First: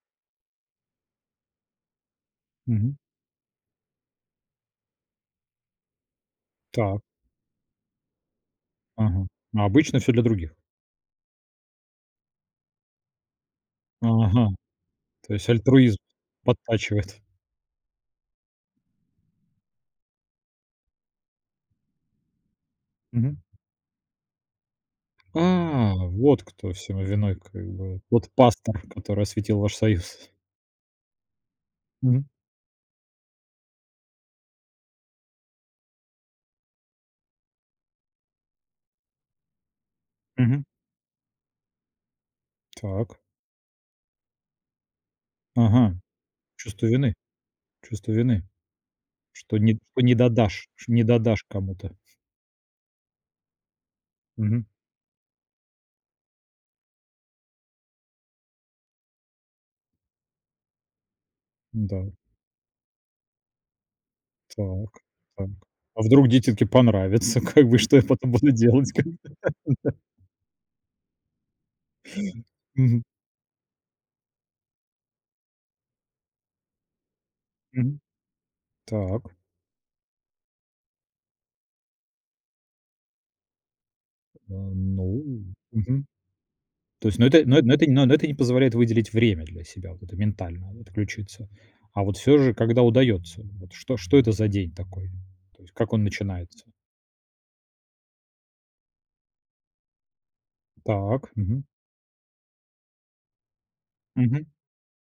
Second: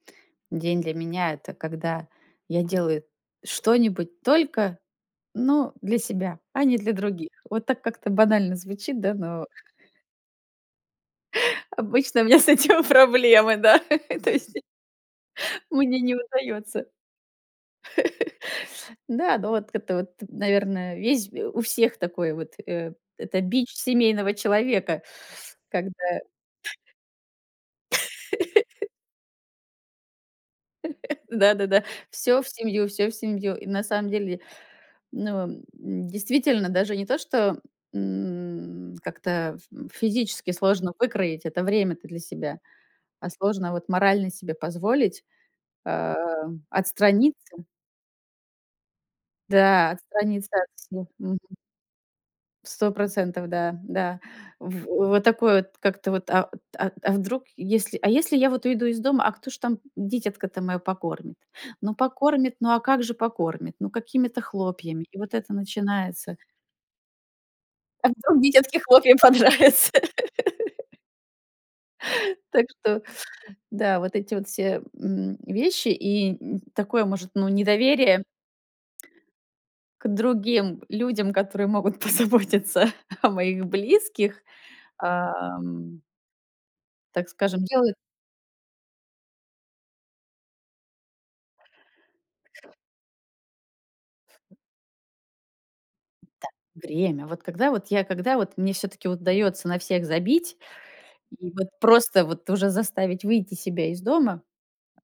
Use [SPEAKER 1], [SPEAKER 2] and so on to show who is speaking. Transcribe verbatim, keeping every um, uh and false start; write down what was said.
[SPEAKER 1] День для меня- это когда я
[SPEAKER 2] Мгм.
[SPEAKER 1] делаю что-нибудь только, ну, для себя, а не для
[SPEAKER 2] Та.
[SPEAKER 1] других. Вот так как-то банально звучит, да,
[SPEAKER 2] Мгм.
[SPEAKER 1] но
[SPEAKER 2] Ну, обычно всё для других?
[SPEAKER 1] обычно у меня с этим проблемы, да! То
[SPEAKER 2] Ага.
[SPEAKER 1] есть
[SPEAKER 2] То есть альтруизм
[SPEAKER 1] мне не удаётся.
[SPEAKER 2] подтачивает.
[SPEAKER 1] Да, ну, вот это вот, наверное, весь у всех такой вот, э, это
[SPEAKER 2] Мгм.
[SPEAKER 1] бич семейного человека, когда
[SPEAKER 2] А, вот кто всему виной, как бы. Вот пастор, который осветил ваш союз.
[SPEAKER 1] Да-да-да,
[SPEAKER 2] Мгм.
[SPEAKER 1] всё в семью, всё в семью. И на самом деле, ну, м, действительно, даже не то, что, м, как-то ф м физически
[SPEAKER 2] Мгм.
[SPEAKER 1] сложно выкроить это время-то для себя,
[SPEAKER 2] Так.
[SPEAKER 1] а сложно вот морально себе позволить,
[SPEAKER 2] Ага.
[SPEAKER 1] а,
[SPEAKER 2] Чувство вины?
[SPEAKER 1] отстраниться.
[SPEAKER 2] Чувство вины. Что не
[SPEAKER 1] Да,
[SPEAKER 2] что не
[SPEAKER 1] отстраниться от
[SPEAKER 2] додашь, что не
[SPEAKER 1] всех. Мгм.
[SPEAKER 2] додашь кому-то.
[SPEAKER 1] процентов, да да.
[SPEAKER 2] Мгм.
[SPEAKER 1] В вот такое вот как-то вот, а а а вдруг, если а если я вот уйду из дома, а кто ж там дитятко-то моё покормит? Ну,
[SPEAKER 2] М-да.
[SPEAKER 1] покормит, ну, а как же покормит? Ну, какими-то
[SPEAKER 2] Так,
[SPEAKER 1] хлопьями, и вот
[SPEAKER 2] так.
[SPEAKER 1] это
[SPEAKER 2] А вдруг
[SPEAKER 1] начинается.
[SPEAKER 2] дитятке понравится? Как бы, что я
[SPEAKER 1] А
[SPEAKER 2] потом
[SPEAKER 1] вдруг
[SPEAKER 2] буду
[SPEAKER 1] дитятке
[SPEAKER 2] делать, как
[SPEAKER 1] хлопья
[SPEAKER 2] бы, да,
[SPEAKER 1] понравятся!
[SPEAKER 2] ну да!
[SPEAKER 1] Так что
[SPEAKER 2] Мгм.
[SPEAKER 1] да, вот эти вот все, м, вещи и, м, такое, может, ну,
[SPEAKER 2] Мгм.
[SPEAKER 1] недоверие
[SPEAKER 2] Так.
[SPEAKER 1] к другим людям, которые могут позаботиться о моих близких,
[SPEAKER 2] Э, ну,
[SPEAKER 1] ам
[SPEAKER 2] мгм. То есть, ну,
[SPEAKER 1] так
[SPEAKER 2] это, ну,
[SPEAKER 1] скажем,
[SPEAKER 2] эт ну, это,
[SPEAKER 1] делает.
[SPEAKER 2] ну ну, это не позволяет выделить время для себя, вот это, ментально отключиться. А вот всё же, когда удается? Вот что что это за день такой? То есть, как он
[SPEAKER 1] Да,
[SPEAKER 2] начинается?
[SPEAKER 1] время. Вот когда вот я когда вот мне всё-таки удаётся на всех забить
[SPEAKER 2] Так.
[SPEAKER 1] и
[SPEAKER 2] Мгм.
[SPEAKER 1] вот просто вот уже заставить выйти себя из дома
[SPEAKER 2] Мгм.